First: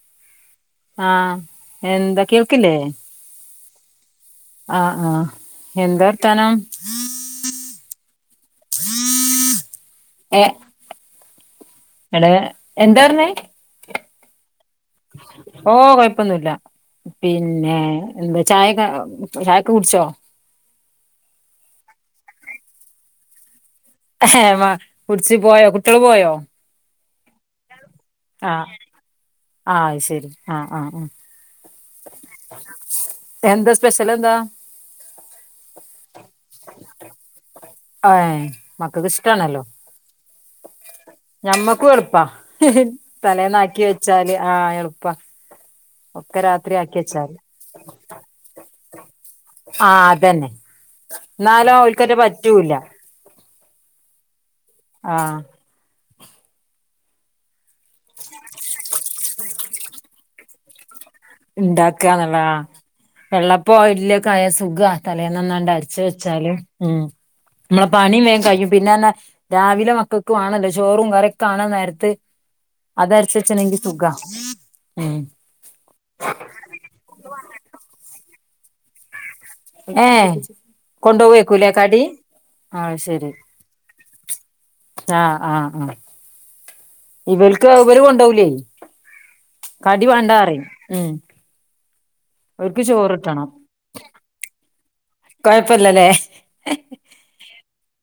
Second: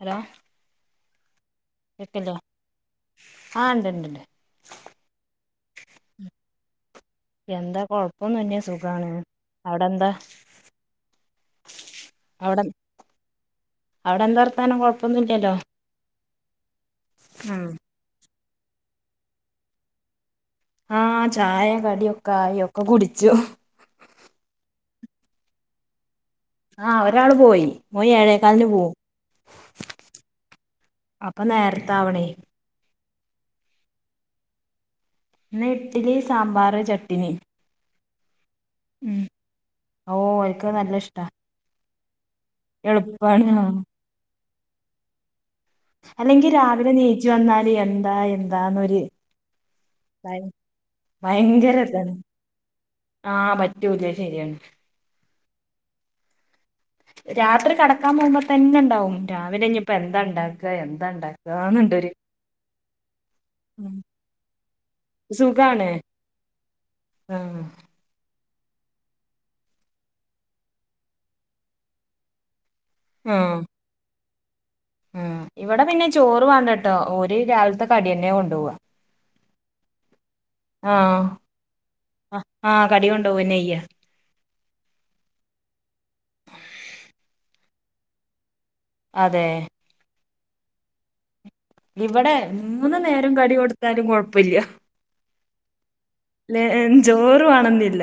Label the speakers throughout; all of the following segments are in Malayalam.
Speaker 1: ഹലോ
Speaker 2: ആഹ് എന്താ കേൾക്കില്ലേ
Speaker 1: ആഹ് ഉണ്ട്ണ്ട്ണ്ട്
Speaker 2: ആഹ് ആഹ് എന്താർത്താനം
Speaker 1: എന്താ കൊഴപ്പൊന്നില്ല സുഖാണ് അവിടെന്താ
Speaker 2: ഇവടെ എന്താ പറഞ്ഞേ
Speaker 1: അവിടെ എന്ത വർത്താനം കുഴപ്പ
Speaker 2: ഓഹ് കൊഴപ്പൊന്നുല്ല
Speaker 1: ഉം
Speaker 2: പിന്നെ എന്താ ചായക്ക് ചായക്കെ കുടിച്ചോ
Speaker 1: ആഹ് ചായ കടിയൊക്കെ ആയി ഒക്കെ കുടിച്ചു
Speaker 2: കുടിച്ച് പോയോ കുട്ടികള് പോയോ
Speaker 1: ആഹ് ഒരാള് പോയി മോൻ ഏഴേക്കാലിന്
Speaker 2: ആഹ്
Speaker 1: പോവും
Speaker 2: ആഹ് അത് ശരി ആഹ് ആഹ് ആഹ്
Speaker 1: അപ്പൊ നേരത്തെ ആവണേ
Speaker 2: എന്താ സ്പെഷ്യൽ എന്താ
Speaker 1: ഇന്ന് ഇഡലി സാമ്പാർ ചട്ടനി
Speaker 2: ആഹ് മക്കക്ക് ഇഷ്ടാണല്ലോ
Speaker 1: ഓഹ് ഓര്ക്ക് നല്ല ഇഷ്ടാ
Speaker 2: ഞമ്മക്കും എളുപ്പാ
Speaker 1: എളുപ്പാണ് ആ
Speaker 2: തലേന്നാക്കി വെച്ചാല് ആഹ് എളുപ്പാ ഒക്കെ
Speaker 1: അല്ലെങ്കി
Speaker 2: രാത്രി
Speaker 1: രാവിലെ
Speaker 2: ആക്കി
Speaker 1: നെയ്ച്ചു
Speaker 2: വെച്ചാല്
Speaker 1: വന്നാല് എന്താ എന്താന്നൊരു
Speaker 2: ആഹ്
Speaker 1: ഭയ
Speaker 2: അതന്നെ ന്നാലോ ഓൽക്കന്നെ പറ്റൂല്ല
Speaker 1: ആഹ പറ്റൂല്ല ശരിയാണ്
Speaker 2: ആഹ്
Speaker 1: രാത്രി കടക്കാൻ പോമ്പോ തന്നെണ്ടാവും രാവിലെ ഇനീപ്പോ എന്താണ്ടാക്കാ എന്താണ്ടാക്ക
Speaker 2: ഇണ്ടാക്കാന്നള്ള ആഹ് വെള്ളപ്പൊ ഇട്ലൊകായ സുഖാ
Speaker 1: സുഖാണ്
Speaker 2: തലേന്നന്നാണ്ടരച്ച് വെച്ചാല് ഉം
Speaker 1: ആഹ്
Speaker 2: പണിയും വേഗം കഴിയും പിന്നെന്നാ രാവിലെ മക്കൾക്ക് വേണല്ലോ ചോറും കറിക്കാണ നേരത്ത്
Speaker 1: ആഹ്
Speaker 2: അതരച്ചെച്ചാലെനിക്ക് സുഖാ ഉം
Speaker 1: ആഹ് ഇവിടെ പിന്നെ ചോറ് വാണ്ടട്ടോ ഒരു രാവിലത്തെ കടിയന്നെ കൊണ്ടു പോവാ
Speaker 2: ഏഹ്
Speaker 1: ആഹ്
Speaker 2: കൊണ്ടോവേക്കൂലേ കടി
Speaker 1: ആഹ് കടി കൊണ്ടോവന്നെയ്യ
Speaker 2: ആഹ് ആഹ് ആ ഇവര്ക്ക് ഇവര് കൊണ്ടൊവൂലേ
Speaker 1: അതെ
Speaker 2: കടി വേണ്ടാറയും ഉം
Speaker 1: ഇവിടെ
Speaker 2: ഓൽക്ക്
Speaker 1: മൂന്ന് നേരം
Speaker 2: ചോറിട്ടണം
Speaker 1: കടി കൊടുത്താലും കൊഴപ്പല്ല്യ
Speaker 2: കൊഴപ്പല്ലല്ലേ
Speaker 1: ലെ ഏ ജോറ് വാണെന്നില്ല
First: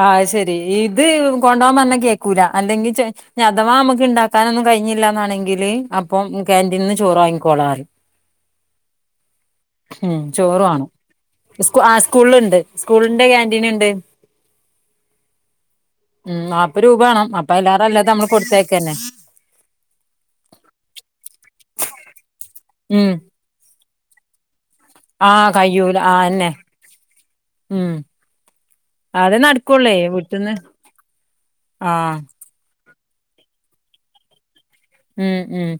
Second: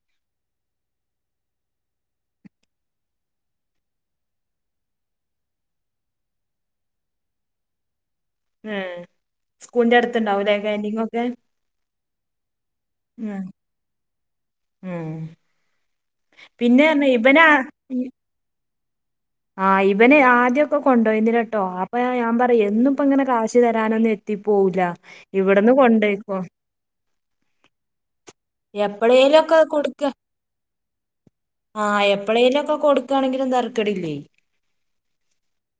Speaker 2: ആഹ് ശെരി ഇത് കൊണ്ടോം പറഞ്ഞാ കേക്കൂല അല്ലെങ്കി ഞഥവാമ്മക്ക് ഇണ്ടാക്കാനൊന്നും കയ്ഞ്ഞില്ലാന്നാണെങ്കില് അപ്പം കാന്റീന്ന്ന് ചോറ് വാങ്ങിക്കോളാറയു
Speaker 1: ഉം
Speaker 2: ഉം ചോറുവാണം സ്കു ആ സ്കൂള്ല്ണ്ട് സ്കൂളിന്റെ
Speaker 1: ഉം
Speaker 2: കാന്റീന്ണ്ട്
Speaker 1: ഉം
Speaker 2: ഉം
Speaker 1: പിന്നെ പറഞ്ഞ
Speaker 2: നാപ്പരൂപേണം
Speaker 1: ഇവനാ
Speaker 2: അപ്പ എല്ലാറെല്ലാതെ നമ്മ കൊടുത്തയക്കാന്
Speaker 1: ആഹ് ഇവനെ ആദ്യൊക്കെ കൊണ്ടോയിണ്ട്കേട്ടോ അപ്പൊ ഞാൻ പറയു
Speaker 2: ഉം
Speaker 1: എന്നുംപ്പങ്ങനെ ക്ശ് തരാനൊന്നു എ ത്തി പോവൂല
Speaker 2: ആഹ്
Speaker 1: ഇവിടന്ന്
Speaker 2: കയ്യൂല
Speaker 1: കൊണ്ടൊയ്ക്കോ
Speaker 2: ആന്നെ ഉം അതേ
Speaker 1: എപ്പളേലുവൊക്കെ
Speaker 2: നടക്കൊള്ളേ
Speaker 1: കൊടുക്ക
Speaker 2: വീട്ട്ന്ന്
Speaker 1: ആ
Speaker 2: ആഹ്
Speaker 1: എപ്പളേലൊക്കെ കൊടുക്ക ക്കാണെങ്കിലും തരക്കടില്ലെ
Speaker 2: ഉം ഉം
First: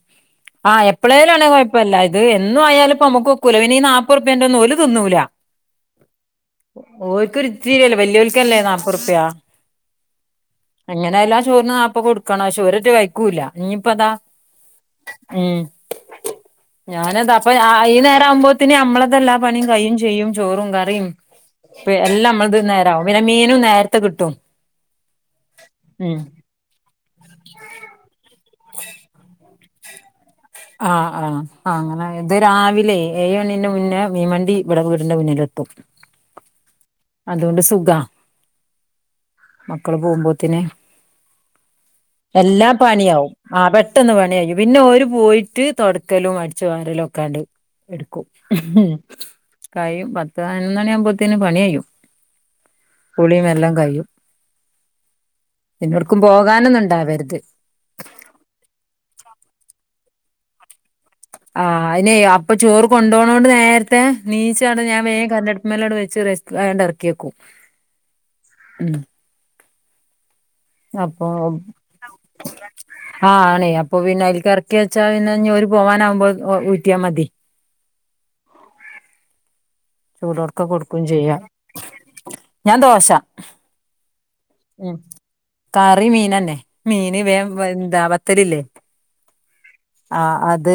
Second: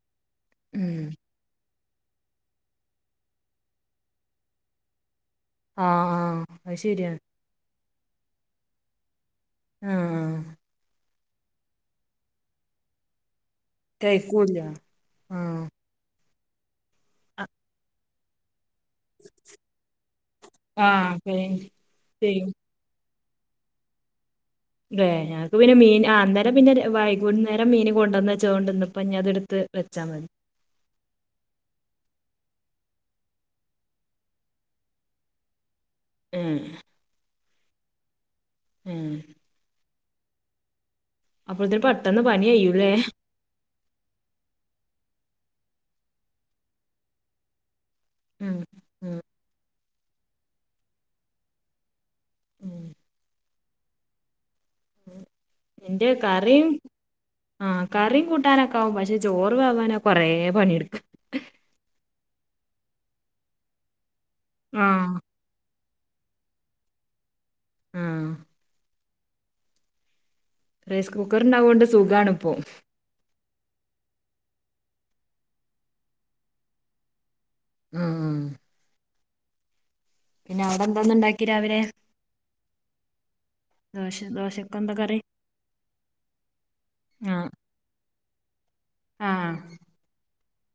Speaker 2: ആഹ്
Speaker 1: ഉം
Speaker 2: എപ്പളേലാണെ കൊയപ്പല്ല ഇത് എന്നും ആയാലുപ്പൊ നമക്കൊക്കൂല പിന്നീ നാപ്പറുപ്പ്യേന്റെന്നും ഓല് തിന്നൂല
Speaker 1: ആഹ് ആഹ് അത് ശരിയാണ്
Speaker 2: ഓര്ക്കൊരിത്തിരിയല്ലേ വല്യോര്ക്കല്ലേ നാപ്പത് റുപ്പിയ
Speaker 1: ആഹ് ആഹ്
Speaker 2: എങ്ങനായാലും ആ ചോറിന് നാപ്പ കൊടുക്കണോ ശോരട്ട് കയ്ക്കൂല്ല
Speaker 1: [unintelligible]
Speaker 2: ഉം
Speaker 1: ആഹ്
Speaker 2: ഞാനതാപ്പൊ അ ഈ നേരം ആവുമ്പോത്തിന് ഞമ്മള് എല്ലാ പണിയും കയും ചെയ്യും ചോറും കറിയും
Speaker 1: ആഹ്
Speaker 2: പി എല്ലാം
Speaker 1: ചെയ്യും
Speaker 2: നമ്മളിത് ണ്ടാവും പിന്നെ മീനു നേരത്തെ കിട്ടും
Speaker 1: [unintelligible] ഞക്ക് പിന്നെ മീൻ ആ
Speaker 2: ഉം
Speaker 1: അന്നെരം പിന്നെ വൈകുൻന്നേരം മീന് കൊണ്ടന്ന് വെച്ചതോണ്ട് ഇന്ന്പ്പനി അതെടുത്ത് വെച്ചാ മതി
Speaker 2: ആഹ് ആഹ് ആഹ് അങ്ങനെ ഇത് രാവിലെ ഏഴ് മണീന്റെ മുന്നേ മീവണ്ടി ഇവ്ടെ വീടിന്റെ മുന്നിലെത്തും
Speaker 1: ഉം
Speaker 2: അതൊണ്ട് സുഖാ
Speaker 1: ഉം
Speaker 2: മക്കള് പോമ്പോത്തിന്
Speaker 1: അപ്പോളത്തേന് പെട്ടെന്ന് പണി കയ്യൂല്ലേ
Speaker 2: പണിയാവും ആ പെട്ടെന്ന് പണി കഴിഞ്ഞു പിന്നെ ഓര് പോയിട്ട് തൊടക്കലും അടിച്ചു വാരലും ഒക്കെണ്ട് എടുക്കും
Speaker 1: ഉം
Speaker 2: ഹ്ഹു
Speaker 1: ഉം
Speaker 2: കയും പത്ത് പയ്നൊന്നണി ആമ്പോത്തേന് പണി കയ്യും
Speaker 1: ഉം
Speaker 2: കുളിയും എല്ലാം കയും പിന്നോട്ക്കും പോകാനൊന്നുണ്ടാവരുത്
Speaker 1: ആ കറീം കൂട്ടാനൊക്കാവും പക്ഷെ ചോറ് വേവാനാ കൊറേ പണിയെടുക്കാ
Speaker 2: ആഹ് അയിനെ അപ്പ ചോറ് കൊണ്ടോണോണ്ട് നേരത്തെ നീച്ചാണ്ട് ഞാൻ
Speaker 1: ആഹ്
Speaker 2: വേം കരണ്ടട് മ്മല്ലാട് വെച്ച് റൈസ് ആണ്ട് എറക്ക്യക്കും
Speaker 1: ആഹ് റൈസ് കുക്കറ് ഇണ്ടാവോണ്ട് സുഖാണ്പ്പോ
Speaker 2: ആഹ് ആണേ അപ്പൊ പിന്നെ അയില്ക്ക് എറക്കി വെച്ചാ പിന്നെ ഓര് പോവാനാവുമ്പോ ഊറ്റിയാ മതി
Speaker 1: ഉംഉം
Speaker 2: ചൂടോട്ക്ക
Speaker 1: അവിടെ
Speaker 2: കൊട്ക്കും ചെയ്യാ
Speaker 1: എന്താന്നുണ്ടാക്കി രാവിലെ
Speaker 2: ഞാൻ ദോശ
Speaker 1: ദോശ ദോശക്കെന്താ
Speaker 2: ഉം
Speaker 1: കറി
Speaker 2: കറി മീനെന്നെ മീന് വേം
Speaker 1: ആഹ്
Speaker 2: വെ എന്താ ബത്തല് ല്ലേ
Speaker 1: ആഹ്
Speaker 2: ആഹ് അത്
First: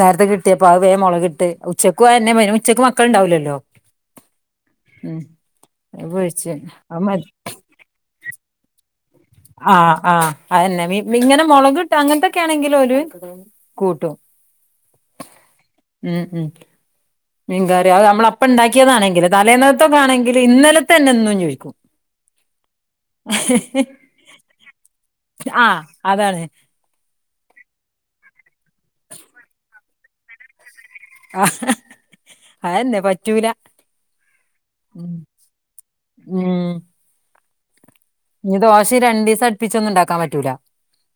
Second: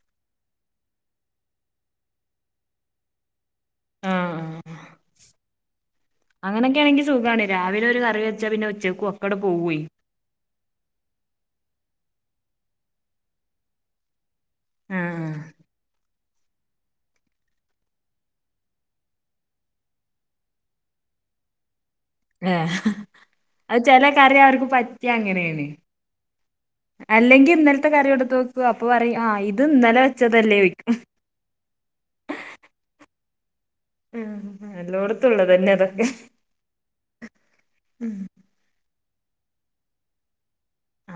Speaker 2: നേരത്തെ കിട്ടിയപ്പം അത് വേം മൊളകിട്ട് ഉച്ചക്ക് അതെന്നെ അയിന് ഉച്ചക്ക് മക്കള്ണ്ടാവൂലല്ലോ
Speaker 1: ആഹ് ആഹ്
Speaker 2: അത് പൊരിച്ച് അത്
Speaker 1: അങ്ങനെക്കാണെങ്കി
Speaker 2: മതി
Speaker 1: സുഖാണ് രാവിലോരു കറി വെച്ചാ പിന്നെ ഉ ച്ചയ്ക്കും
Speaker 2: ആഹ് ആഹ് അതെന്നെ മീ ഇങ്ങനെ മൊളകിട്ട് അങ്ങനത്തൊക്കൊണെങ്കില് ഓല് കൂട്ടും
Speaker 1: ആഹ് ആഹ്
Speaker 2: ഉം ഉം മീൻക്കറി അത് നമ്മള് അപ്പ ഇണ്ടാക്കിയതാണെങ്കില് തലേന്നത്തതൊക്കാണെങ്കില് ഇന്നലത്തെ തന്നെ ഇന്നും ചോയിക്കും
Speaker 1: ഏഹ് അത് ചെലേ കറി അവർക്ക് പറ്റ്യാ അങ്ങനെണ്
Speaker 2: ആഹ് അതാണ്
Speaker 1: അല്ലെങ്കി ഇന്നലത്തെ കറ്യോട്ത്തൊക്ക് അപ്പ പറിം ആ ഇത് ഇന്നലെ വെച്ചതല്ലേയ്ക്കും
Speaker 2: ആഹ് അതെന്നെ പറ്റൂലാ
Speaker 1: മ്മ് എല്ലോടത്തുള്ളതെന്നെ ഇതൊക്കെ മ്മ്
Speaker 2: ഇഞ്ഞ് ദോശ രണ്ടീസം അട്പ്പിച്ചൊന്നും ഇണ്ടാക്കാൻ പറ്റൂലാ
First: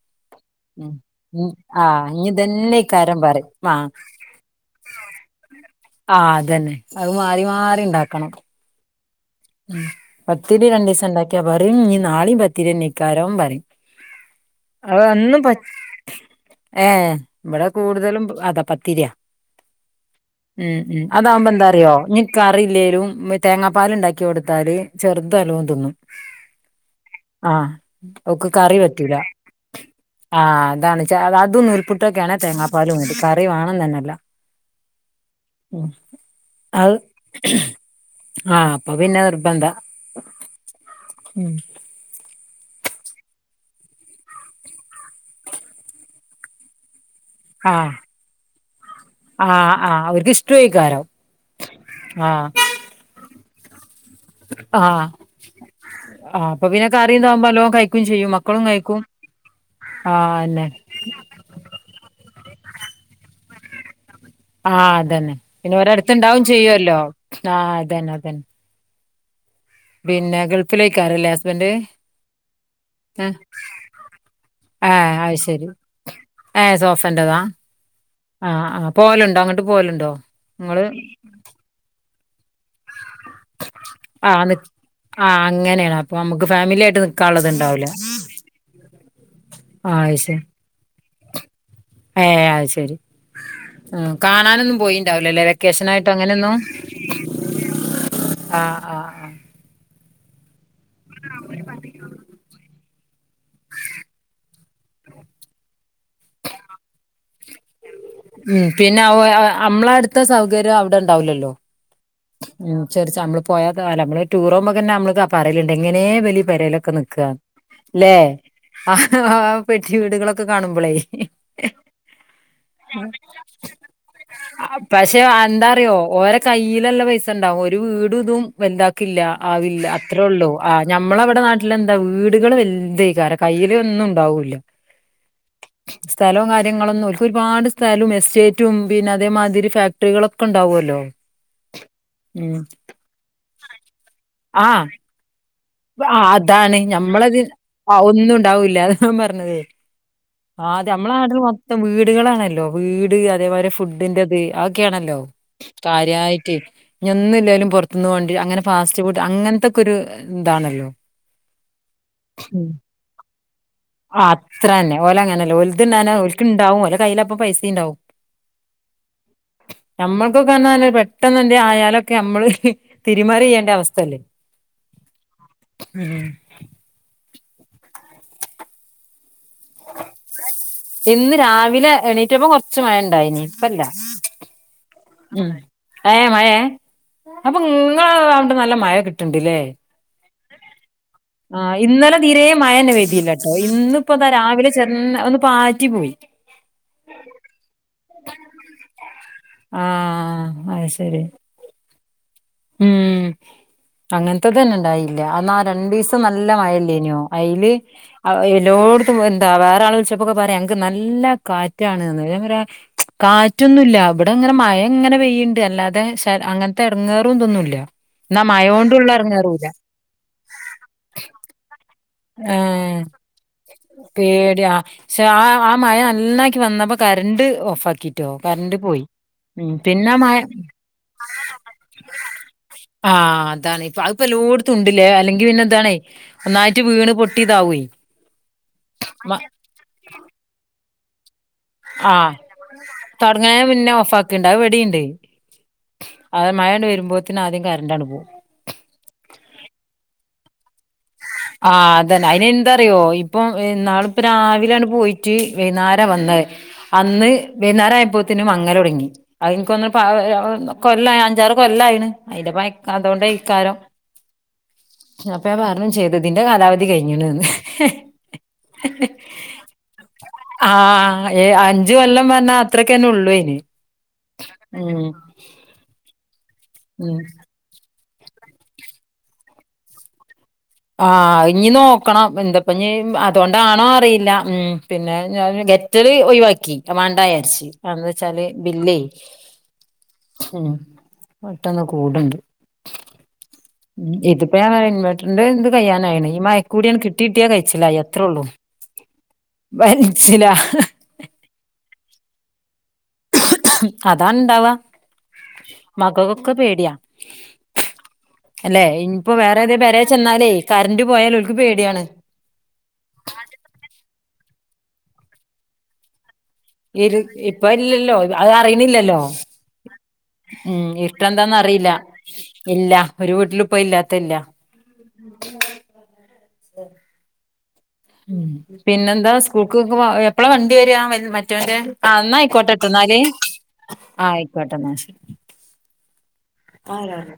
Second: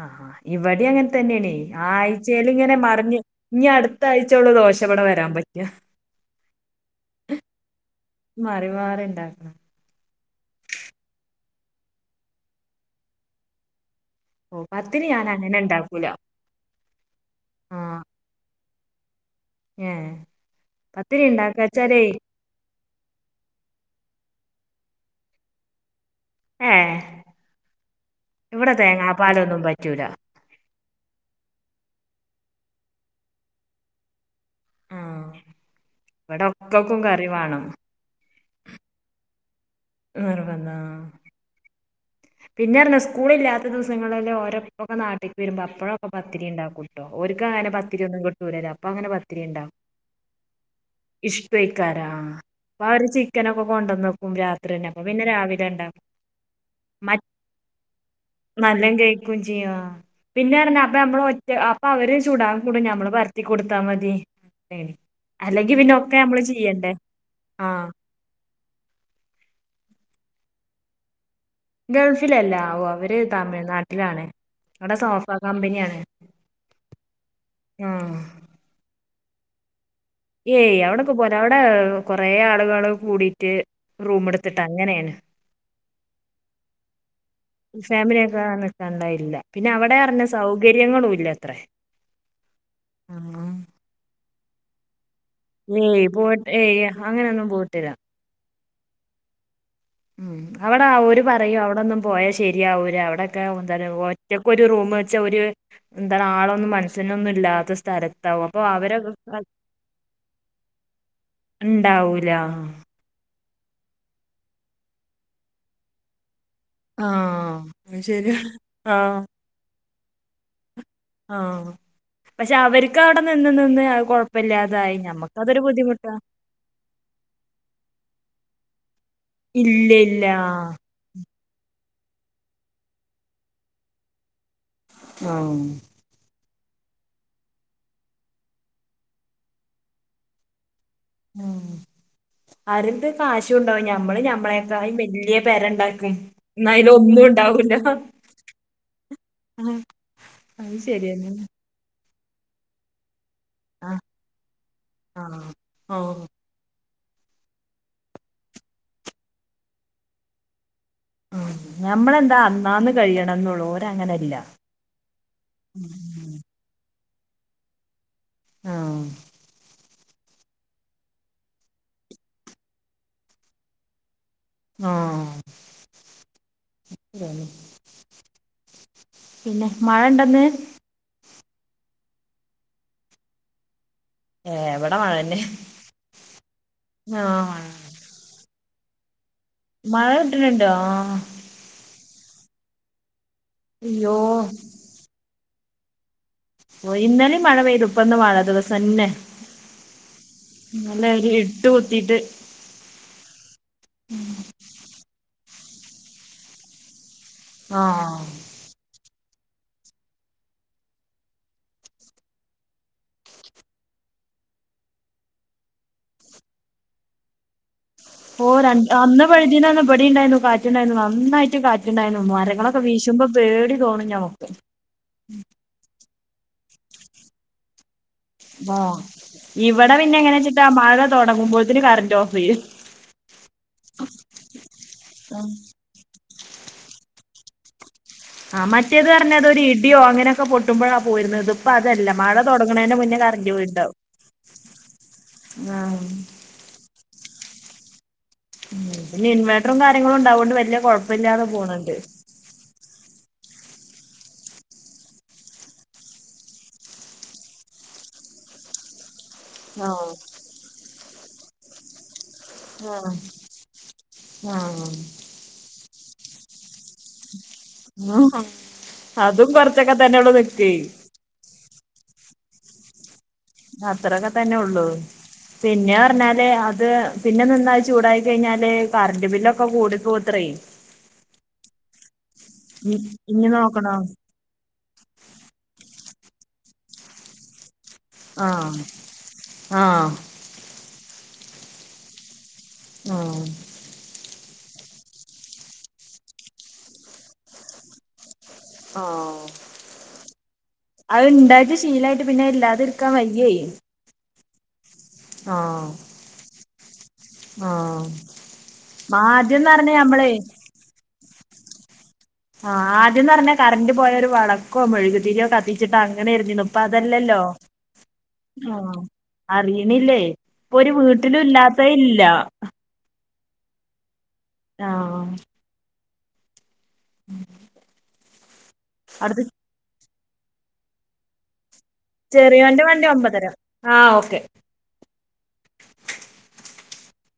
Speaker 1: ആഹ് ഇവെടിം അങ്ങനെ തന്നെയാണേ
Speaker 2: ആഹ് ഇനി
Speaker 1: ആഴ്ച്ചേല് ഇങ്ങനെ
Speaker 2: ഇതന്നെക്കാരം
Speaker 1: മറഞ്ഞ്
Speaker 2: പറയും
Speaker 1: ഇനി
Speaker 2: ആഹ്
Speaker 1: അട്ത്ത ആഴ്ച്ചോള്ളൂ ദോശ ഇവടെ വരാൻ പറ്റാ
Speaker 2: ആഹ് അതെന്നെ അത് മാറി മാറി ഇണ്ടാക്കണം
Speaker 1: മാറി മാറി ഇണ്ടാക്കണം
Speaker 2: ഉം പത്തിരി രണ്ടീസം ഇണ്ടാക്ക്യാ പറിം ഇഞ്ഞ് നാളീം പത്തിര്യേന്നെക്കാരം പറിം
Speaker 1: ഓഹ് പത്തിരി ഞാന് അങ്ങനെ ഇണ്ടാക്കൂല
Speaker 2: ഏഹ് ഇവടെ കൂടുതലും അതാ പത്തിര്യാ
Speaker 1: ഏ
Speaker 2: ഏഹ് ഏഹ്
Speaker 1: പത്തിരി
Speaker 2: അതാവുമ്പ എന്താറ്യോ
Speaker 1: ഉണ്ടാക്കാച്ചാലേ
Speaker 2: കറില്ലേലും മ്മ തേങ്ങാപ്പാല് ഇണ്ടാക്കി കൊട്ത്താല് ചെറ്ത് നല്ലോം തിന്നും
Speaker 1: ഏ
Speaker 2: ആഹ് ഓക്ക്
Speaker 1: ഇവിടെ
Speaker 2: കറി പറ്റൂല
Speaker 1: തേങ്ങാപ്പാലൊന്നും പറ്റൂല
Speaker 2: ആഹ് അതാണ് അതും നുൽപുട്ടോക്കാണേ തേങ്ങാപ്പാലൂട്ടി കറി വാണന്നെന്നെല്ല
Speaker 1: ആ
Speaker 2: ഉം
Speaker 1: ഇവിടെ
Speaker 2: അത്
Speaker 1: ഒക്കക്കും കറി വേണം
Speaker 2: ആഹ് അപ്പോ പിന്നെ നിർബന്ധാ
Speaker 1: നിർബന്ധാ ആഹ്
Speaker 2: ഉം
Speaker 1: പിന്നെറ്ഞ്ഞാ സ്കൂള്ല്ലാത്ത ദിവസങ്ങളില് ഓരേപ്പക്കെ നാട്ടിക്ക് വരുമ്പോ അപ്പോഴൊക്കെ പത്തിരിണ്ടാക്കും ട്ടോ ഒല്ക്കങ്ങനെ
Speaker 2: ആഹ്
Speaker 1: പത്തിര്യോന്നും കിട്ടൂലല്ലോ അപ്പങ്ങനെ പത്തിരി
Speaker 2: ആഹ് ആഹ് അവർക്ക് ഇഷ്ട്ടു ഏക്കാരം
Speaker 1: ഇഷ്ട്ടു ഏക്കാരം ആഹ് അപ്പവര് ചിക്കനൊക്കെ കൊണ്ടന്നക്കും രാത്രിയെന്നെ അപ്പ
Speaker 2: ആഹ്
Speaker 1: പിന്നെ രാവിലെണ്ടാ
Speaker 2: ആഹ് അപ്പൊ പിന്നെ കറിം ഇതാവുമ്പോ നല്ലോം കഴിക്കും ചെയ്യും മക്കളും
Speaker 1: നല്ല
Speaker 2: കഴിക്കും ആഹ് അതെന്നെ
Speaker 1: ഇത് നമ്മള് ഒറ്റ അപ്പൊ അവര് ചൂടാൻ കൂടും ഞമ്മള് പരത്തി കൊട്ത്താ മതി
Speaker 2: ആഹ്
Speaker 1: ഏഹ്
Speaker 2: അതന്നെ
Speaker 1: അല്ലെങ്കി
Speaker 2: പിന്നെ
Speaker 1: പിന്നൊക്കെ നമ്മള് ചെയ്യണ്ടേ ആഹ്
Speaker 2: ണ്ടാക്കാൻ പിന്നെ ഗൾഫിലേക്കാരല്ലേ ഹസ്‌
Speaker 1: ഗൾഫിലല്ലാവോ അവര് തമിഴ്നാട്ടിലാണ് അവിടെ
Speaker 2: ഏഹ്
Speaker 1: സോഫ
Speaker 2: അത് ശരി
Speaker 1: കമ്പനിയാണ്
Speaker 2: ഏ സോഫന്റെതാ
Speaker 1: ആഹ്
Speaker 2: ആഹ് ആഹ് പോവല്ണ്ടോ അങ്ങട്ട് പോവല്ണ്ടോ
Speaker 1: ഏയ് അവടെക്കെ പോരാ അവടെ കൊറേ ആളുകൾ കൂടിട്ട്
Speaker 2: ആഹ് നി
Speaker 1: റൂമെട്ത്ത്ട്ട് അങ്ങനെണ്
Speaker 2: ആഹ് അങ്ങനെയാണ് അപ്പൊ നമുക്ക് ഫാമിലി ആയിട്ട് നിക്കാനുള്ളത് ഇണ്ടാവൂല
Speaker 1: ഫാമിലിയൊക്കെ [unintelligible] പിന്നെ അവടെ
Speaker 2: ആഹ്
Speaker 1: ർഞ്ഞ സൗകര്യങ്ങളുല്ലത്രേ.
Speaker 2: ഏഹ് അത് ശരി ഉം കാണാനൊന്നും പോയിണ്ടാവുലല്ലെ വെ
Speaker 1: ഏയ്
Speaker 2: ക്കെഷനായിട്ട്
Speaker 1: പോയിട്ട്
Speaker 2: അങ്ങനെന്നും
Speaker 1: ഏയ് അങ്ങനെയൊന്നും പോയിട്ടില്ല
Speaker 2: ആഹ് ആഹ് ആഹ്
Speaker 1: ഉം അവടെ ഓര് പറയും അവടെന്നും പോയാ ശരിയാവുല അവടെ [unintelligible] ഒറ്റക്ക് ഒരു റൂം വെച്ച് ഒരു എന്താണ് ആളൊന്നും മൻസനൊന്നും ഇല്ലാത്ത സ്ഥല
Speaker 2: ഉം പിന്നെ നമ്മള അട്ത്ത സൗകര്യം അഒടെ ണ്ടാവുലല്ലോ.
Speaker 1: ണ്ടാവൂല
Speaker 2: [unintelligible] പോയ കാലം നമ്മള് റ്റൂറ് പോവുമ്പോ തന്നെ നമ്മള്ത് പറ്യല്ണ്ട് എങ്ങനെ ഇവല് പെരേല് ക്കെ നിക്ക
Speaker 1: ആഹ് അത്
Speaker 2: ല്ലേ
Speaker 1: ശരിയാണ്
Speaker 2: ആഹ് ആഹ് പെട്ടി വീടുകളൊക്കെ കാണുമ്പളേ
Speaker 1: ആഹ് പക്ഷെ അവർക്കാ അവടെ നിന്ന് നിന്ന് അഹ് കൊഴപ്പല്ലാതായി
Speaker 2: പക്ഷെ
Speaker 1: നമ്മക്ക് അതൊരു
Speaker 2: എന്താറിയോ
Speaker 1: ബുദ്ധിമുട്ടാ.
Speaker 2: ഓരെ കയ്യിലല്ല പൈസ ണ്ടാവും ഒരു വീടും ഇതും വലുതാക്കില്ല അഹ് ല്ല
Speaker 1: ഇല്ല ഇല്ല
Speaker 2: അത്രള്ളൂ ആ ഞമ്മളവടെ നാട്ടില ന്താ വീടുകള് വെൽതേക്കാരം കയ്യിൽ ഒന്നും ണ്ടാവൂല്ല.
Speaker 1: ആഹ്
Speaker 2: സ്ഥലും കാര്യങ്ങളൊന്നും ഓൽക്ക് ഒരുപാട് സ്ഥലം, എസ്റ്റേറ്റും പിന്നെ അതേമാതിരി ഫാക്ടറികളൊക്കെ ണ്ടാവുല്ലോ.
Speaker 1: ഉം അരുന്ത് കാശുണ്ടാവും ഞമ്മള് ഞമ്മളെക്കായി വല്യ പെര
Speaker 2: ആഹ് അതാണ് ഞമ്മളത് അ ഒന്നും ഉണ്ടാവൂല്ല ത ഞാൻ പർഞ്ഞത്.
Speaker 1: അത്
Speaker 2: ആതെ നമ്മളെ
Speaker 1: ശരിയെന്നെ
Speaker 2: നാട്ട്ൽ മൊത്തം വീട്കളാണല്ലോ വീട്ക [unintelligible]
Speaker 1: ആഹ്
Speaker 2: ഫുഡ്ഡ്ന്റെത് അഹക്കെണല്ലോ
Speaker 1: ആഹ് ഓഹ്
Speaker 2: കാര്യായിട്ട് എന്നുല്ലേലും പൊർത്ത്ന്ന് കൊണ്ടരും അങ്ങനെ ഫാസ്റ്റ് ഫുഡ് അങ്ങൻത്തക്കെരു താണല്ലോ.
Speaker 1: ഞമ്മളെന്താ അന്നാന്ന് കയ്യണംന്നള്ളൂ ഓ
Speaker 2: ആഹ് അത്രന്നെ ഓല അങ്ങനല്ല ഓൽത് ന്നാൻ ഓൽക്ക് ണ്ടാവും ഓലെ കയ്യില് അപ്പം പൈസിം ണ്ടാവും.
Speaker 1: ആഹ്
Speaker 2: [inaudible] നമ്മക്കൊക്കെന്നാല് പെട്ടെന്ന് എന്തേ ആയാലൊക്കെ നമ്മള് തി തിരിമറി യ്യേണ്ട അവസ്ഥല്ലേ.
Speaker 1: ആഹ്
Speaker 2: ഉം
Speaker 1: പിന്നെ മഴ ഇണ്ടന്ന്?
Speaker 2: ഇന്ന് രാവിലെ എണീറ്റപ്പോ കൊർച്ച് മഴ ണ്ടായിനി ഇപ്പല്ല.
Speaker 1: ഏഹ് ഇവടെ മഴന്നെ
Speaker 2: ഉം ഏഹ് മഴേ
Speaker 1: ആഹ്
Speaker 2: [unintelligible] നല്ല മഴ കിട്ട്ണ്ട്ല്ലേ?
Speaker 1: മഴ കിട്ട്ണ് ണ്ടോ? ആഹ്
Speaker 2: ആഹ് ഇന്നലെ തീരെ മഴന്നെ പെയ്തില്ലട്ടോ
Speaker 1: അയ്യോ
Speaker 2: ഇന്ന്പ്പോതാ രാവിലെ ചെർന്ന് ഒന്ന് പാറ്റി പോയി.
Speaker 1: ഓഹ് ഇന്നലിം മഴ പെയ്തു. പ്പ ഇന്ന് മഴ ദിവസം ന്നെ
Speaker 2: ആഹ് അത് ശരി
Speaker 1: നല്ലൊരു ഇട്ട് കുത്തിട്ട്
Speaker 2: ഉം അങ്ങൻത്തതന്നെ ണ്ടായില്ല. അന്നാ ആ രണ്ടീസം നല്ല മഴല്ലേനോ? അയില്
Speaker 1: ആഹ്
Speaker 2: എല്ലോട് എന്താ വേറെ ആള് വിളിച്ചപ്പൊക്കെ പറ്യാ അൻക്ക് നല്ല കാറ്റാണ് ന്ന് ഞാൻ പറ്യാ കാറ്റൊന്നുല്ല ഇവടെ ങ്ങനെ മഴ ഇങ്ങനെ പെയ്യ്ണ്ട് അല്ലാതെ ഷ അങ്ങൻത്തെ എടങ്ങേ [unintelligible] ന്നാ മഴോണ്ടുള്ള എടങ്ങേറൂല.
Speaker 1: വടിംണ്ടായിരുന്നു കാറ്റുണ്ടായിരുന്നു നന്നായിട്ട് കാറ്റുണ്ടായിരുന്നു മരങ്ങളൊക്കെ
Speaker 2: ഏഹ്
Speaker 1: വീശുമ്പോ പേടി തോണും ഞമ്മക്ക്.
Speaker 2: പേടിയാ പക്ഷെ ആഹ് ആഹ് മഴ നന്നാക്കി വന്നപ്പോ കറണ്ട് ഓഫാക്കി.
Speaker 1: വാ ഇവടെ പിന്നെ എങ്ങനെ ച്ചിട്ടാ മഴ തൊടങ്ങുമ്പോഴ്ത്തിന് കറന്റ് ഓഫ് യ്യും.
Speaker 2: ആഹ് അതാണ് ഇപ്പ അത് പ്പൊ എല്ലോട്ത്തും ണ്ട്ല്ലേ അല്ലെങ്കി പിന്നെ ഇതാണ് ഒന്നാ റ്റ് വീണ് പൊട്ടിതാവേ.
Speaker 1: ആഹ് മറ്റേത്
Speaker 2: മ
Speaker 1: ർഞ്ഞ അതൊരു ഇടിയോ അങ്ങനെക്കെ പൊട്ടുമ്പോഴാ പോര്ന്നത്.
Speaker 2: ആഹ് തൊടങ്ങണേന് മുന്നെ
Speaker 1: പോയിണ്ടാവും
Speaker 2: ഓഫാ ക്ക്ണ്ട് അത് ഇവടിണ്ട്.
Speaker 1: ആഹ്
Speaker 2: അത് മഴാണ്ട് വരുമ്പോത്തിന് ആദ്യം കറണ്ടാണ്ട് പോവും.
Speaker 1: ഉം പിന്നെ ഇൻവേർട്ടറും കാര്യങ്ങളും ഉണ്ടാവോണ്ട് വല്യ കൊഴപ്പം
Speaker 2: ആഹ് അതന്നെ അയിന് എന്താറിയോ ഇപ്പൊ ഇന്നാള്പ്പം രാവിലെയാണ് പോയിട്ട് വൈന്നേരാ വന്നേ അന്ന് വൈന്നാരം ആയപ്പോത്തിന് മങ്ങല് തൊടങ്ങി അഹ് ഇൻക്ക്
Speaker 1: ആഹ്
Speaker 2: തോന്നുണ് [unintelligible] കല്ലാ അഞ്ചാറ് കൊല്ലായിണ് അയിന്റെ പഴക്ക
Speaker 1: ആഹ്
Speaker 2: അതോണ്ട് അയ്ക്കാരം
Speaker 1: ആഹ്
Speaker 2: അപ്പ ഞാൻ പറഞ്ഞും ചെയ്തു ഇതിന്റെ കാലാവധി കഴിഞ്ഞിണ്ന്ന്
Speaker 1: അതും കൊറച്ചൊക്കെ തന്നെള്ളൂ നിക്കെയ്
Speaker 2: ഏഹ്‌ അഞ്ചു കൊല്ലം പറഞ്ഞാ അത്രക്കന്നെ ഉള്ളൂ അയിന്
Speaker 1: അത്രക്കെ തന്നെ ഒള്ളൂ
Speaker 2: ഉം
Speaker 1: പിന്നെ ർഞ്ഞാല് അത്
Speaker 2: ഉം
Speaker 1: പിന്നെ നിന്നാ ചൂടായി കഴിഞ്ഞാല് കറണ്ട് ബില്ലൊക്കെ കൂടിപ്പോവുത്രെ.
Speaker 2: ആഹ് ‌അഹ് ഇഞ്ഞി നോക്കണം എന്താപ്പ ഇനി
Speaker 1: ഇനി
Speaker 2: അതുകൊണ്ടാണോ
Speaker 1: നോക്കണോ
Speaker 2: അറിയില്ല ഉം പിന്നെ ഞാൻ ഗെറ്റല് ഒഴിവാക്കി വാണ്ടാ വിചാരിച്ച് ആത് എന്താ വെച്ചാല്
Speaker 1: ആഹ്
Speaker 2: ബില്ലേ
Speaker 1: ആഹ്
Speaker 2: ഉം പെട്ടന്ന് കൂട്ണ്ട്
Speaker 1: ആഹ്‌
Speaker 2: ഉം ഇതിപ്പോ ഞാൻ പറയാ ഇൻവെർട്ടറിന്റെ ഇത് കയ്യാന് ആയിണ് ഈ മയ കൂടിയണ്ട് കിട്ടിട്ടിയാ കഴിച്ചില്ലായി അത്രേ ഉള്ളൂ
Speaker 1: ആഹ്‌
Speaker 2: വലിച്ചിലാ
Speaker 1: അത് ണ്ടായിട്ട് ശീലായിട്ട് പിന്നെ ഇല്ലാതെ ഇരിക്കാൻ വയ്യേ
Speaker 2: ഉം അതാണ് ഉണ്ടാവാ
Speaker 1: ആഹ്
Speaker 2: മക്കക്കൊക്കെ പേടിയാ
Speaker 1: ആഹ്
Speaker 2: അല്ലെ ഇൻപ്പോ വേറെ
Speaker 1: ആദ്യംന്ന്
Speaker 2: ഏതേലും
Speaker 1: പറഞ്ഞ
Speaker 2: പെരേ
Speaker 1: നമ്മളെ
Speaker 2: ചെന്നാലേ കരന്റ് പോയാൽ ഓൽക്ക് പേടിയാണ്
Speaker 1: ആഹ്‌ ആദ്യന്ന് പറഞ്ഞ കറന്റ് പോയാ ഒരു വെളക്കോ മെഴുകുതിരിയോ കത്തിച്ചിട്ട് അങ്ങനെ ഇരുന്നിനു
Speaker 2: ഇരു ഇപ്പ ഇല്ലല്ലോ അത്
Speaker 1: ആഹ്
Speaker 2: അറിയുന്നില്ലല്ലോ
Speaker 1: അറിയണില്ലേ ഇപ്പൊ
Speaker 2: ഉം
Speaker 1: ഒരു വീട്ടിലും
Speaker 2: ഇരുട്ടെന്താന്ന്
Speaker 1: ഇല്ലാത്ത
Speaker 2: അറിയില്ല
Speaker 1: ഇല്ല
Speaker 2: ഇല്ല ഒരു വീട്ടിലു ഇപ്പോ ഇല്ലാത്തെ ഇല്ല.
Speaker 1: ആഹ്‌ ഉം
Speaker 2: ഉം പിന്നെന്താ സ്കൂൾക്ക് ഒക്കെ എപ്പളാ വണ്ടി വരാ മറ്റൊരെ ആഹ്‌ എന്നാ ആയിക്കോട്ടെ
Speaker 1: ചെറിയോന്റെ വണ്ടി
Speaker 2: എന്നാല്
Speaker 1: ഒമ്പതര ആഹ്
Speaker 2: ആ
Speaker 1: ഓക്കെ
Speaker 2: ആയിക്കോട്ടെ എന്നാ ശരി ആരാണ്